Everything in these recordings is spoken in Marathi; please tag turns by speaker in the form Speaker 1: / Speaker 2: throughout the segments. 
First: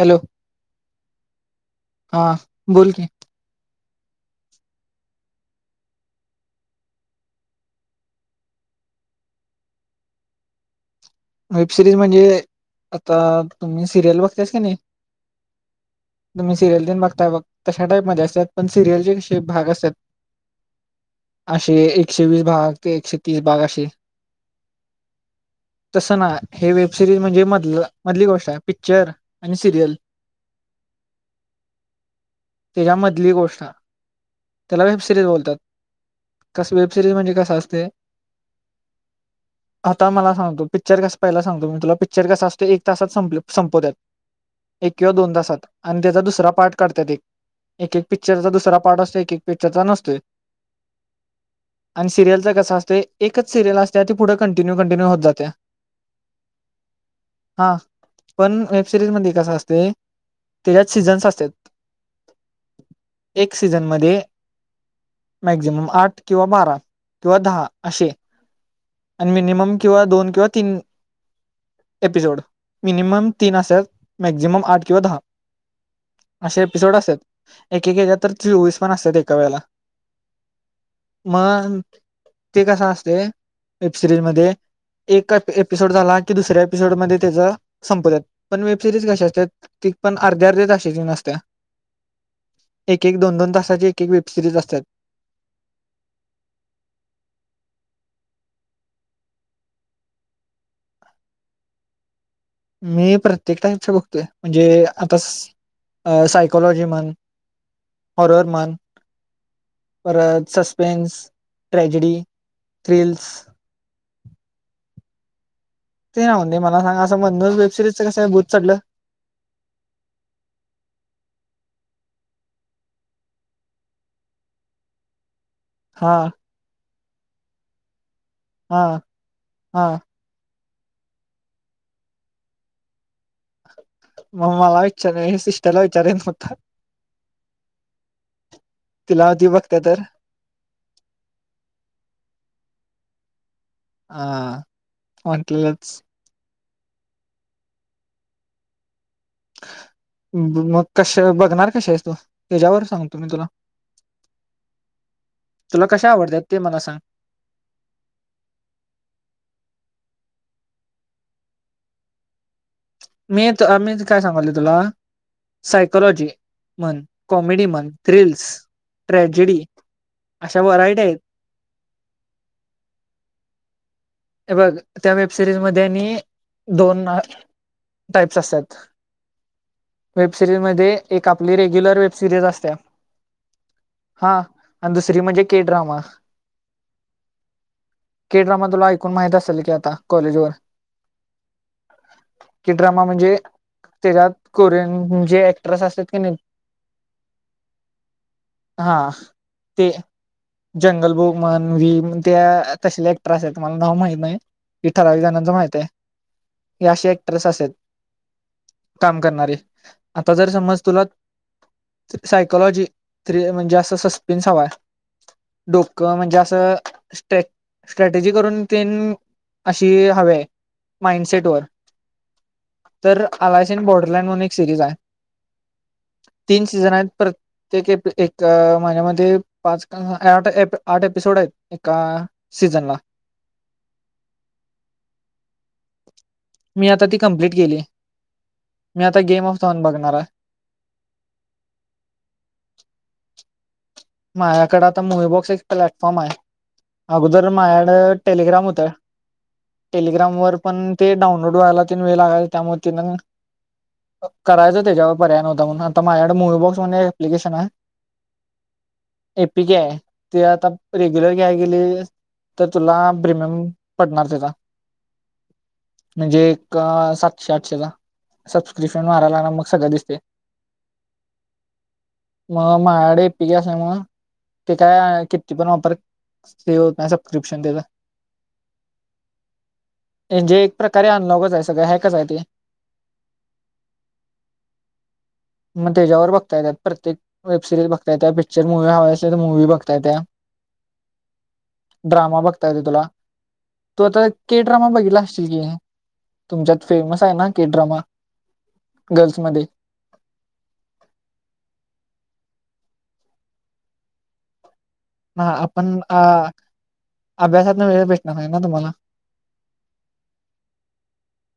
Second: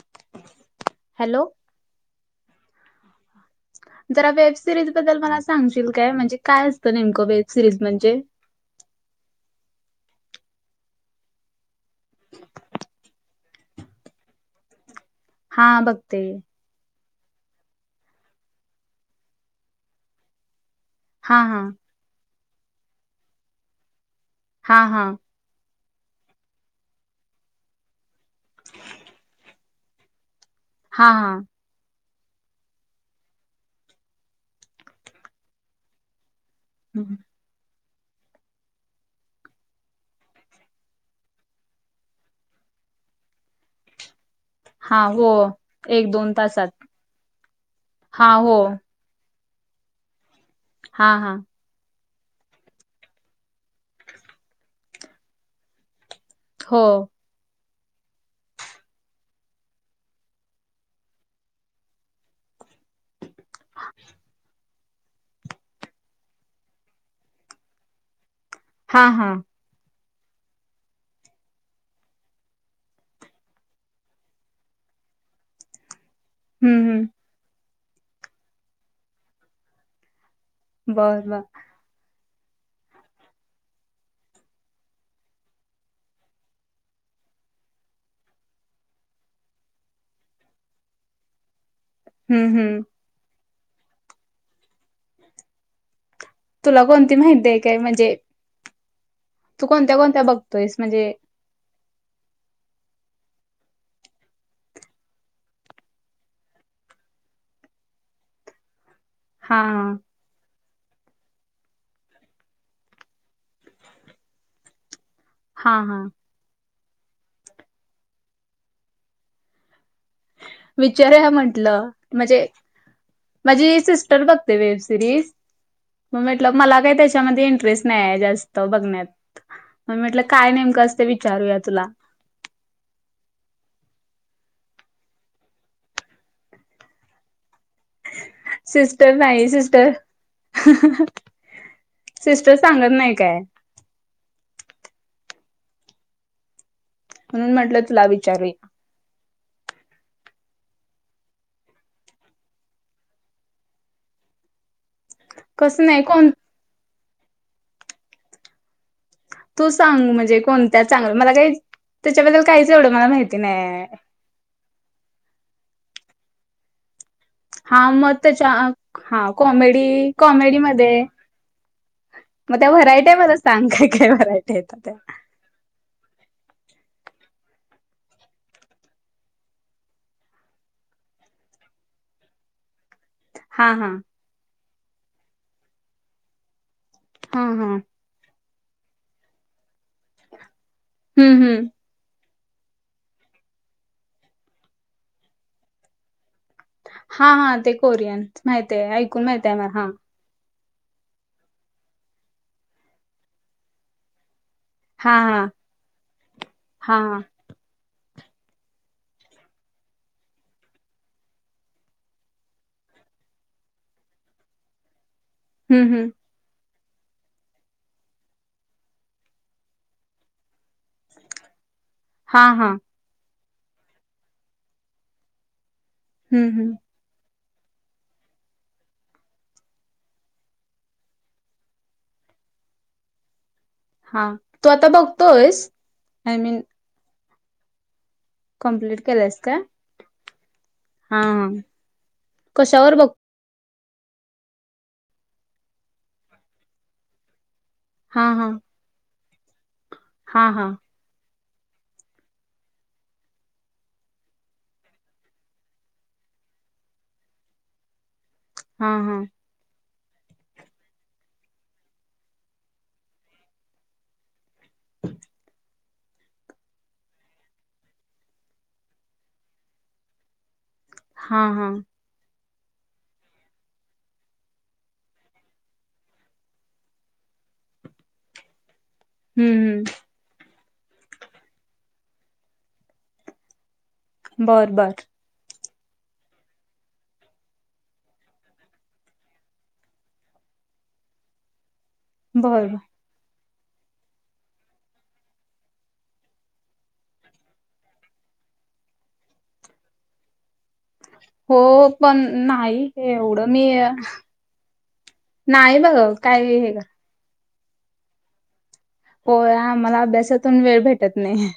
Speaker 1: हॅलो
Speaker 2: हॅलो
Speaker 1: हा बोल की
Speaker 2: जरा वेब सिरीज बद्दल मला सांगशील काय म्हणजे काय असतं नेमकं वेब सिरीज म्हण्जे
Speaker 1: [inaudible] वेब सिरीज म्हणजे आता तुमी सिरियल बघत्यास कनी
Speaker 2: हा बघतोय
Speaker 1: बघताय बग तशा टाईप मदे असत्यात पण सिरियलचे कशे भाग असत्यात
Speaker 2: हा हा
Speaker 1: अशे एकशे वीस भाग ते एकशे तीस भाग अशे
Speaker 2: हा हा
Speaker 1: तसं नाय हे वेबसिरीज म्हण्जे मध मधली गोष्ट हाय हे पिक्चर आणि सिरियल
Speaker 2: हा हा
Speaker 1: हेज्या मधली गोष्ट तेला वेब सिरीज बोलतात कस वेब सिरीज
Speaker 2: हम्म.
Speaker 1: म्हण्जे कस असतय आता मला सांग तु पिक्चर कसं पाहिला सांगतो मी तुला पिक्चर कस असतोय तासात संपल संपवत्यात एक
Speaker 2: हा
Speaker 1: किंवा
Speaker 2: हो
Speaker 1: दोन तासात आणि
Speaker 2: एक
Speaker 1: तेजा
Speaker 2: दोन
Speaker 1: दुसरा पार्ट
Speaker 2: तासात
Speaker 1: काढत्यात एक एक एक
Speaker 2: हा
Speaker 1: पिक्चरचा
Speaker 2: हो
Speaker 1: दुसरा पार्ट असतोय, एक एक पिक्चरचा नसतोय.
Speaker 2: हां हां.
Speaker 1: आणि सिरियलचं कस असतय, एकच सिरियल असत्या ती पुढ कंटिन्यू कंटिन्यू होत जात्या.
Speaker 2: हो.
Speaker 1: हां पण, वेब सिरीज मध्ये कसं असतय त्यांच्यात सीझन्स असत्यात, एक सीझनमध्ये मॅक्झिमम आठ किंवा बारा किंवा दहा अशे
Speaker 2: हा हा
Speaker 1: आणि मिनिमम किंवा दोन किंवा तीन एपिसोड मिनिमम तीन असत्यात, मॅक्झिमम आठ किंवा दहा. असे
Speaker 2: हम्म
Speaker 1: एपिसोड
Speaker 2: हम्म
Speaker 1: असत्यात एक एक हेच्यात तर चोवीस पण असत्यात एका वेळेला.
Speaker 2: बर बर
Speaker 1: मग ते कसं असतय वेबसिरीज मदे एक एपिसोड झाला की दुसऱ्या एपिसोडमध्ये तेचं संपवत्यात पण, वेबसिरीज कशी असत्यात एक पण अर्ध्या अर्ध्या तासांची नसत्या
Speaker 2: हम्म हम्म
Speaker 1: एक एक दोन दोन तासांची एक एक वेब सिरीज असत्यात.
Speaker 2: तुला कोणती माहितीय काय म्हण्जे? तू कोणत्या कोणत्या बघतोयस म्हण्जे
Speaker 1: मी प्रत्येक टाईपच बघतोय म्हण्जे आता स सायकलॉजी म्हण, हॉरर म्हण
Speaker 2: हा
Speaker 1: परत संसपे प्लेन्स, ट्रॅजडी, थ्रील्स.
Speaker 2: हां हां.
Speaker 1: ते ना म्हणजे मला सांग असं मधनच वेबसिरीज च कसं काय भूत चढलं?
Speaker 2: विचारुया म्हंटलं अ म्हंजे. माजी सिस्टर बघते वेबसिरीज.
Speaker 1: हा
Speaker 2: मग म्हटलं मला काय तेच्यामध्ये इंटरेस्ट नाहीय जास्त
Speaker 1: हा
Speaker 2: बघण्यात.
Speaker 1: हा
Speaker 2: म म्हटलं काय नेमकं असतय विचारूया तुला.
Speaker 1: मग मला विचारल सिस्टरला विचारेन फक्तं
Speaker 2: सिस्टर नाही
Speaker 1: बघते
Speaker 2: सिस्टर
Speaker 1: तर
Speaker 2: सिस्ट ते सांगत नाय काय.
Speaker 1: हां वाटलंच.
Speaker 2: म्हणून म्हंटलं तुला विचारू एक.
Speaker 1: मग कश बघणार कशी हायस तु तेच्यावर सांगतो मी तुला.
Speaker 2: कसं
Speaker 1: तुला
Speaker 2: नाही
Speaker 1: कशा
Speaker 2: कोण
Speaker 1: आवडत्या ते मला सांग.
Speaker 2: तू सांग म्हंजे कोणत्या चांगल्या मला काइ तेच्याबद्दल काही एवढं मला माहिती
Speaker 1: मी त
Speaker 2: नाही
Speaker 1: मी काय सांगलोय तुला सायकलॉजी म्हण. कॉमेडी म्हण
Speaker 2: हा मग
Speaker 1: थ्रिल्स
Speaker 2: त्याच्या आ हा
Speaker 1: ट्रॅजेडी
Speaker 2: कॉमेडी
Speaker 1: अशा व्हरायटी
Speaker 2: कॉमेडीमध्ये
Speaker 1: आहेत
Speaker 2: मग त्या व्हरायट्या मला सांग काय ते.
Speaker 1: बघ त्या वेब सिरीज मध्ये आणि दोन टाईप्स असतात. वेबसिरीज मध्ये एक आपली रेग्युलर वेबसिरीज असत्या.
Speaker 2: हां हां.
Speaker 1: आणि दुसरी म्हंजे के ड्रामा.
Speaker 2: हां हां.
Speaker 1: के ड्रमा तुला ऐकून माहित असल कि आता. कॉलेजवर
Speaker 2: हम्म हम्म.
Speaker 1: के ड्रामा म्हणजे त्याच्यात कोरियन जे ऍक्टरेस असत की नाहीं
Speaker 2: हा हा ते कोरियन माहित आहे
Speaker 1: हा
Speaker 2: ऐकून माहित आहे मला
Speaker 1: ते
Speaker 2: हा
Speaker 1: जंगल बुक म्हन व्हीम त्या तशले ऍक्टर आसलेत त मला नाव माहित नाही. की
Speaker 2: हा
Speaker 1: ठरावीक
Speaker 2: हा
Speaker 1: जणांच माहित आहे की
Speaker 2: हा
Speaker 1: अशे
Speaker 2: हा
Speaker 1: ऍक्ट्रेस असतेत. काम करणारे आता जर समज तुला सायकोलॉजी थ्री म्हणजे असं सस्पेन्स हवाय.
Speaker 2: हम्म हम्म
Speaker 1: डोकं म्हणजे असं स्टेे स्टे ते जे करून ते अशी हवे आहे, माइंडसेट वर.
Speaker 2: हा हा.
Speaker 1: अलायसिन बोर्डरलँड म्हणून एक सिरीज आहे,
Speaker 2: हम्म
Speaker 1: तीन
Speaker 2: हम्म
Speaker 1: सीझन आहेत परत. ते एक माझ्यामध्येध्ये पाच आठ आठ एपिसोड आहेत एका [unintelligible] सीझन ला.
Speaker 2: हा तू आता बघतोस नाय मीन.
Speaker 1: मी आता ती कंप्लीट केली
Speaker 2: कम्प्लीट
Speaker 1: मी आता
Speaker 2: केलंयस
Speaker 1: गेम
Speaker 2: का?
Speaker 1: ऑफनॉन बघणार आहे.
Speaker 2: हा कशावर बघ
Speaker 1: माझ्याकडे आता मूवी बॉक्स एक प्लॅटफॉर्म आहे अगोदर. माझकड
Speaker 2: हा हा
Speaker 1: टेलिग्राम होतं. टेलिग्राम
Speaker 2: हा
Speaker 1: वर
Speaker 2: हा
Speaker 1: पण ते डाउनलोड व्हायला तीन वेळ लागा त्यामुळे तिन. करायचं त्याच्यावर पर्याय नवता म्हणून आता माझ्याकड मुलबॉक्स म्हणून प्लिकेशन आहे.
Speaker 2: हा हा
Speaker 1: एपिक या ते आता रेग्युलर घय गेले तर तुला प्रिमियम पडणार तेचा.
Speaker 2: अ [inaudible]
Speaker 1: म्हणजे एक सातशे आठशेचा. सबस्क्रिप्शन मारयला लागणार मग सगळं दिसतेय.
Speaker 2: हा हा.
Speaker 1: मग मायाड. पीएसआय ते काय किती पण वापर ते होत नाही सबस्क्रिप्शन त्याज. [inaudible]
Speaker 2: हम्म हम्म.
Speaker 1: म्हणजे एक प्रकारे अनलॉगच आहे, सगळं ह्याकच आहे ते.
Speaker 2: बर बर.
Speaker 1: मग त्याच्यावर बघता येतात प्रत्यक वेबिरीज बघ त्या पिक्चर म मुवी हव असल तर मूव बघताय तय. ड्रामा
Speaker 2: बर
Speaker 1: बघता
Speaker 2: बर.
Speaker 1: येत तुला तू आता के ड्रामा बघितला असश कि. तुमच्यात फेमस आहे, ना के ड्रमा गर्ल्स मध्ये.
Speaker 2: हो पण नाही एवढं मी. नाही बघत काय हे कर.
Speaker 1: अभ्यासातून वेळ भेटणार नाही ना तुम्हाला.
Speaker 2: हो मला अभ्यासातून वेळ भेटत नाही.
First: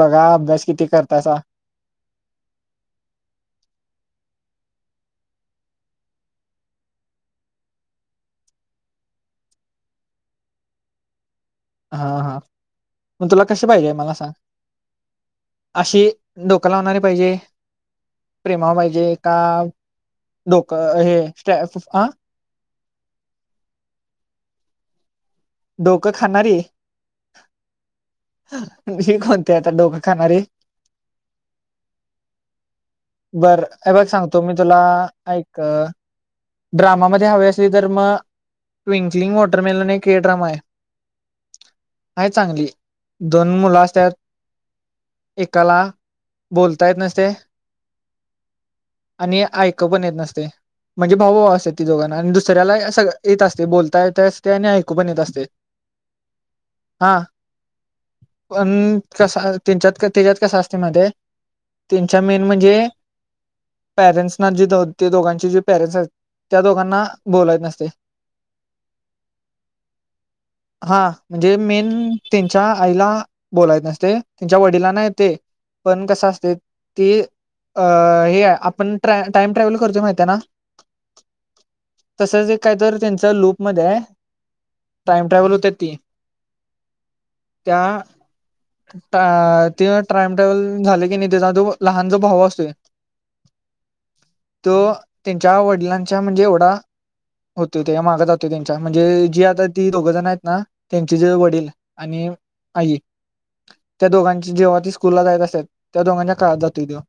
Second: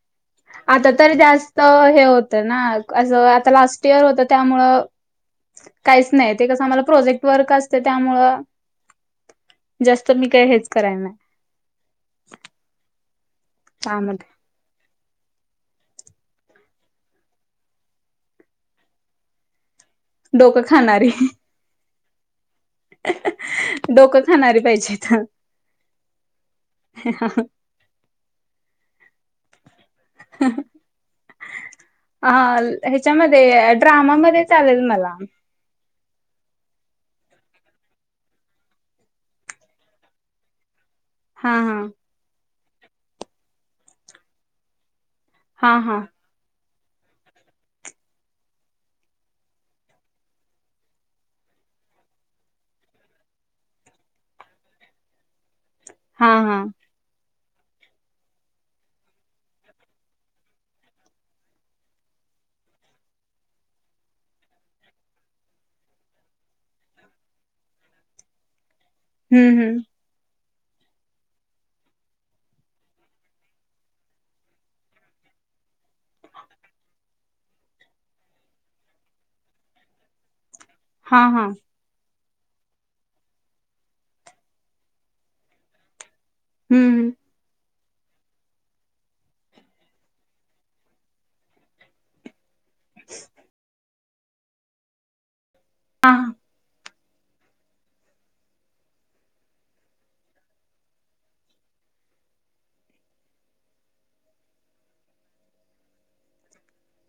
Speaker 1: बघा अभ्यास किती
Speaker 2: आता तरी
Speaker 1: करतासा
Speaker 2: जास्त हे होत, ना अस आता लास्ट इयर होत. त्यामुळे काहीच नाही ते कस आला प्रजेक्ट वर्क असत त्यामळ. जास्त मी काय हेच कराय नाही.
Speaker 1: हा हा मग तुला कसे पाहिजे मला
Speaker 2: कामध्ये
Speaker 1: सांग. अशी डोकं लावणारी पाहिजे प्रेमावर पाहिजे का.
Speaker 2: डोकं
Speaker 1: डोक हे स्टॅ फु आ.
Speaker 2: हं हं अ डोकं खाणारी पाहिजेथ.
Speaker 1: डोकं खाणारी. विषय कोणतें आता डोकं खाणारे.
Speaker 2: हा
Speaker 1: बर
Speaker 2: ह्याच्यामध्ये
Speaker 1: ऐ बघ सांगतो
Speaker 2: ड्रामामध्ये
Speaker 1: मी तुला
Speaker 2: चालेल मला
Speaker 1: ऐक. ड्रामामध्ये हवे असली तर मग टविंकलिंग वॉटरमेलनहा एक हे ड्रामा आहे.
Speaker 2: हा हा
Speaker 1: आहे चांगली दोन मुलं असत्यात.
Speaker 2: हा
Speaker 1: एकाला
Speaker 2: हा
Speaker 1: बोलता येत नसतय. आणि ऐकु पण येत नसतेय. म्हणजे भाऊ असत्यात ती दोघांना आणि दुसऱ्याला सगळं येत असतंय बोलता येत असतेय आणि ऐकू पण येत असतेय.
Speaker 2: हा हा.
Speaker 1: पण कसा त्याच्यात तेज्यात कस असतंय माहिती असतंय त्यांच्या मेन म्हणजे पॅरेंट्सना जे ते दोघांची जे पॅरेंट्स आहेत त्या दोघांना बोलाय येत नसते [unintelligible]
Speaker 2: हम्म हम्म
Speaker 1: [unintelligible] हा म्हणजे मेन त्यांच्या आईला बोलायला येत नसतय त्यांच्या वडिला ना येतंय पण कस असतय ते अ हे आपण टाइम ट्रॅव्हल करतोय माहित आहे ना
Speaker 2: हा हा.
Speaker 1: तसंच एक कायतर त्यांच लूपमध्ये आहे टाइम ट्रॅव्हल होते ती.
Speaker 2: हम्म हम्म.
Speaker 1: त्या. ते टाइम ट्रॅव्हल झाले की नाही त्याचा जो लहान जो भाऊ असतोय
Speaker 2: [inaudible]
Speaker 1: तो त्यांच्या
Speaker 2: हा
Speaker 1: वडिलांच्या म्हणजे एवढा होतो त्या माग जातो त्यांच्या म्हणजे जी आता ती दोघ जण आहेत ना त्यांचे जे वडील आणि आई त्या दोघांची जेव्हा ती स्कूलला जायत असत त्या दोघांच्या काळात जात तवा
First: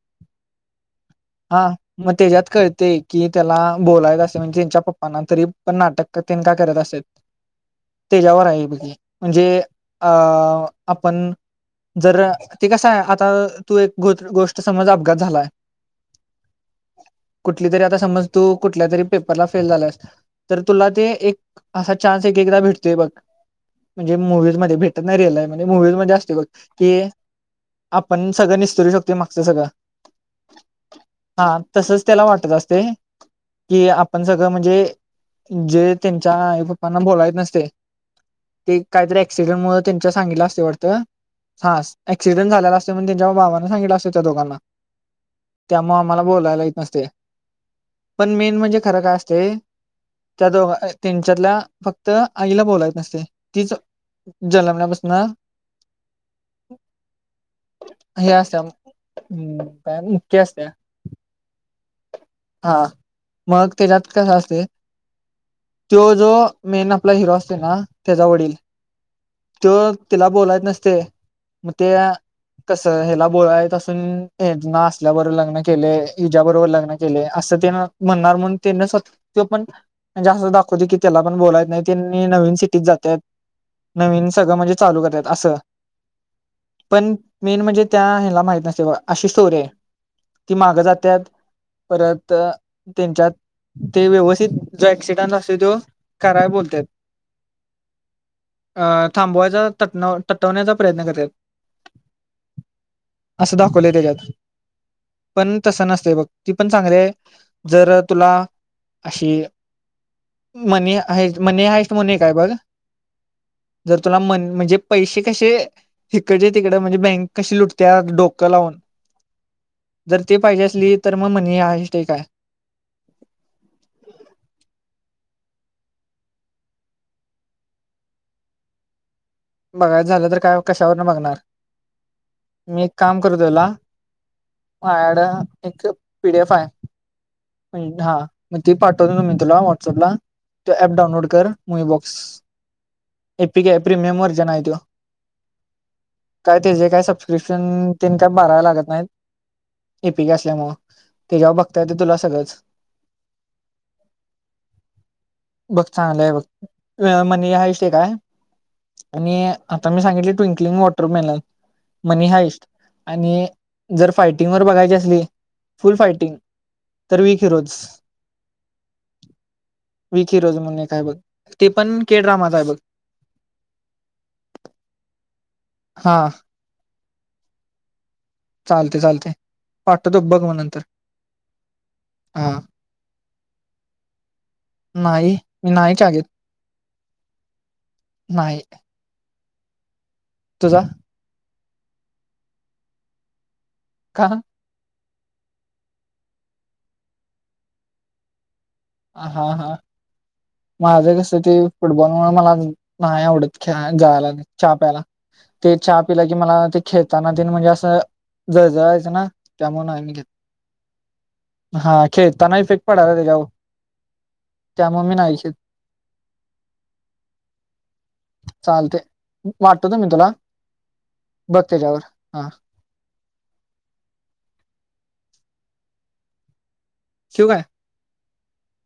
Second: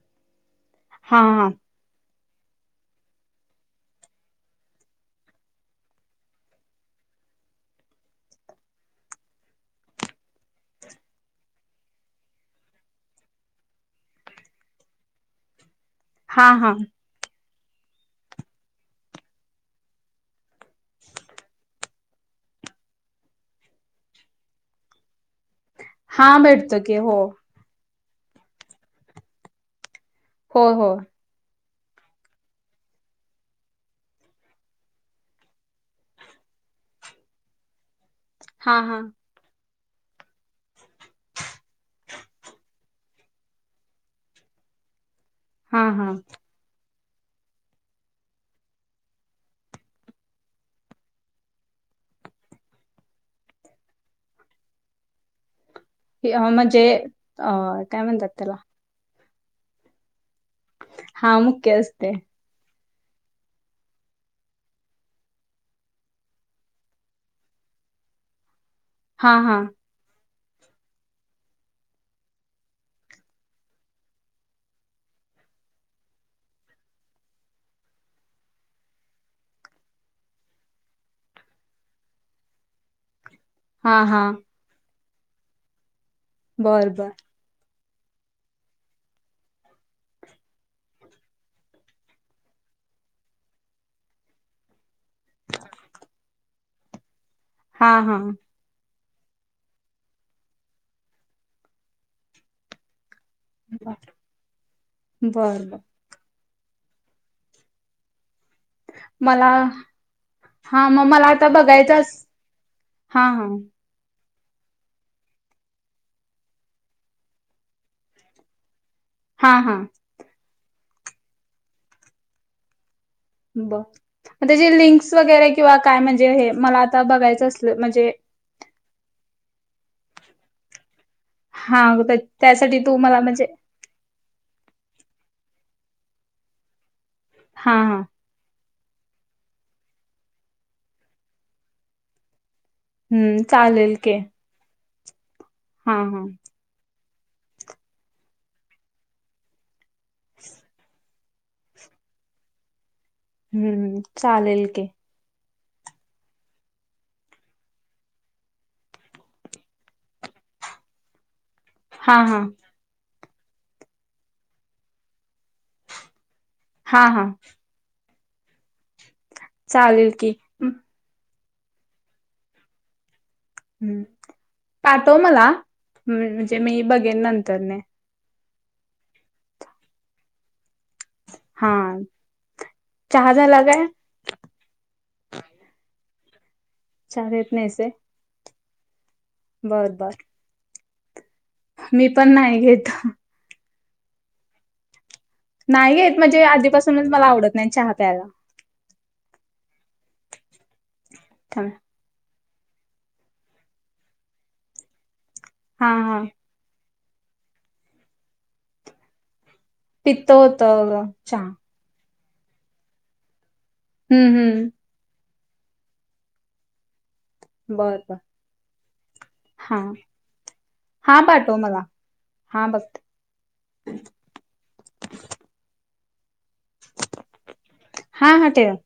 Speaker 2: हा हा.
Speaker 1: त्याच्यात कळते की त्याला बोलायच असं म्हणजे त्यांच्या पप्पांना तरी पण नाटक करते का करत असेल त्याच्यावर आहे बघी म्हणजे अ आपण जर ते कस आहे आता तू एक गोष्ट समज अपघात झालाय
Speaker 2: हा हा.
Speaker 1: कुठली तरी आता समज तू कुठल्या तरी पेपरला फेल झाल्यास तर तुला ते एक असा चान्स एक एकदा भेटतोय बघ म्हणजे मूवीज मध्ये भेटत नाही रिलय म्हणजे मूवी मध्ये असतय
Speaker 2: हा
Speaker 1: बग
Speaker 2: भेटतो
Speaker 1: की
Speaker 2: हो
Speaker 1: आपण सगळं निस्तरू शकत मागचं सगळं
Speaker 2: हो हो.
Speaker 1: हा तसच त्याला वाटत असते की आपण सगळं म्हणजे जे त्यांच्या आईप्पांना बोलायच नसतय ते
Speaker 2: हा हा
Speaker 1: काहीतर एक्सिडेंट मूळ त्यांच्या सांगितला असतय वाटतं हां ऍक्सिडेंट झालेला असतोय मग त्यांच्या बाबाना सांगितलं असतं त्या दोघांना
Speaker 2: हा
Speaker 1: त्यामुळं
Speaker 2: हा
Speaker 1: आम्हाला बोलायला येत नसतय. पण मेन म्हणजे खरं काय असतय त्या दोघ त्यांच्यातल्या फक्त आईला बोलायला येत नसतय तीच जन्मनापासनं
Speaker 2: म्हणजे अ काय म्हणतात त्याला
Speaker 1: हम्म काय बी
Speaker 2: हा मुख्य असते.
Speaker 1: हा मग त्याच्यात कस असतय. तो जो मेन आपला हिरो असते ना त्याचा वडील
Speaker 2: हा हा
Speaker 1: तो त्यािला. बोलायला येत नसतय मग त्या कस हला बोलाय येत असून ह्यानं असल्याबरोबर लग्न केले हीज्याबरोबर लग्न. अस तेन म्हणणार म्हणून पण म्हणजे असं दाखवते की त्याला पण बोलाय येत नाही. त्यांनी नवीन सिटीत जात्यात.
Speaker 2: हा हा
Speaker 1: नवीन सगळं म्हणजे चालू करतात असं
Speaker 2: बर बर
Speaker 1: पण मेन म्हणजे. त्या ह्याला माहित नसतय बगा अशी स्टोरी आहे ती मागं जात्यात. परत त्यांच्यात ते व्यवस्थित जो ऍक्सिडेंट असतोय तो कराय बोलत्यात.
Speaker 2: हा हा
Speaker 1: अ थांबवायचा तटवण्याचा प्रयत्न करत्यात. असं दाखवले त्याच्यात पण
Speaker 2: बर बर
Speaker 1: तसं नसत बघ. ती पण चांगली हाय जर तुला. अशी
Speaker 2: मला हा
Speaker 1: मनी
Speaker 2: मग मला
Speaker 1: आहेत
Speaker 2: आता
Speaker 1: मनी आहेत
Speaker 2: बघायचं
Speaker 1: मनी
Speaker 2: अस-
Speaker 1: काय बघ.
Speaker 2: हा हा
Speaker 1: म्हणजे पैसे कसे इिकडचे तिकडे म्हणजे बँक कशी लुटते डोकं लावून.
Speaker 2: हा हा
Speaker 1: जर त पाहिजे असली तर मग मनी आलते काय.
Speaker 2: ब त्या लिं [inaudible] [unintelligible] वरे किंवा काय म्हणजे मला आता बघायचं अस म्हणजे
Speaker 1: बघायच झालं तर काय कशावर. बघणार
Speaker 2: हा त्यासाठी
Speaker 1: मी एक
Speaker 2: तू
Speaker 1: काम
Speaker 2: मला म्हणजे
Speaker 1: करतो. मायड एक पीडीएफ आहे हा. ती पाठवते मी तुला व्हॉट्सअपला तो ऍप डाऊनलोड कर मुई बॉक्स.
Speaker 2: हम्म
Speaker 1: एपिक आहे
Speaker 2: चालेल
Speaker 1: प्रीमियम
Speaker 2: की.
Speaker 1: व्हर्जन काय
Speaker 2: हा हा
Speaker 1: ते जे काय. क्रिशन तीन का बारा लागत नाहीत एपीके असल्यामुळं त्याच्यावर बघताय ते तुला सगळंच.
Speaker 2: हम्म चालेल की
Speaker 1: बघ चांगलंय बघ हा एक विषय [inaudible] [unintelligible] आणि आता मी सांगितले ट्विंकलिंग वाटर पॅनल
Speaker 2: हा
Speaker 1: मनी
Speaker 2: हा
Speaker 1: हायस्ट. आणि जर फायटिंग वर बघायची असली तर फुल फायटिंग.
Speaker 2: हा
Speaker 1: तर
Speaker 2: हा
Speaker 1: बिफोरस.
Speaker 2: चालेल की
Speaker 1: विखी रोज
Speaker 2: हम्म,
Speaker 1: म्ह का आहे बघ ते पण के ड्रामाच आहे बघ.
Speaker 2: पाठव मला
Speaker 1: हा
Speaker 2: म्हणजे मी बघेन नंतरने.
Speaker 1: चालते चालते वाटततो बघ मग नंतर.
Speaker 2: हा
Speaker 1: हा
Speaker 2: चहा झाला काय.
Speaker 1: नाही मी नाही चहा घेत.
Speaker 2: चहा घेत नाहीस व्हय.
Speaker 1: हाय.
Speaker 2: बर बर.
Speaker 1: तुझा?
Speaker 2: मी पण नाही घेत.
Speaker 1: का?
Speaker 2: नाहीे घेत म्हणजे आधीपासूनच मला‌ आवडत नाही चहा प्यायला.
Speaker 1: हा हा माझं कस ते
Speaker 2: त्यामुळे.
Speaker 1: फुटबॉलमुळे मला. नाही आवडत खेळायला जायला चा प्याला ते
Speaker 2: हा
Speaker 1: चा
Speaker 2: हा
Speaker 1: पिला की मला. खेताना तन म्हणजे असं ज जळायचं ना. त्यामुळे नाही मी घेत.
Speaker 2: पित्त होत चहा
Speaker 1: खेळताना इफेक्ट पडाला त्याच्यावर
Speaker 2: हम्म हम्म
Speaker 1: त्यामुळे मी नाही घेत.
Speaker 2: बर.
Speaker 1: चालते
Speaker 2: हा
Speaker 1: वाटतत मी तुला
Speaker 2: हा पाठव मला
Speaker 1: बतेजवर हा. शू काय?
Speaker 2: हा हा तेव.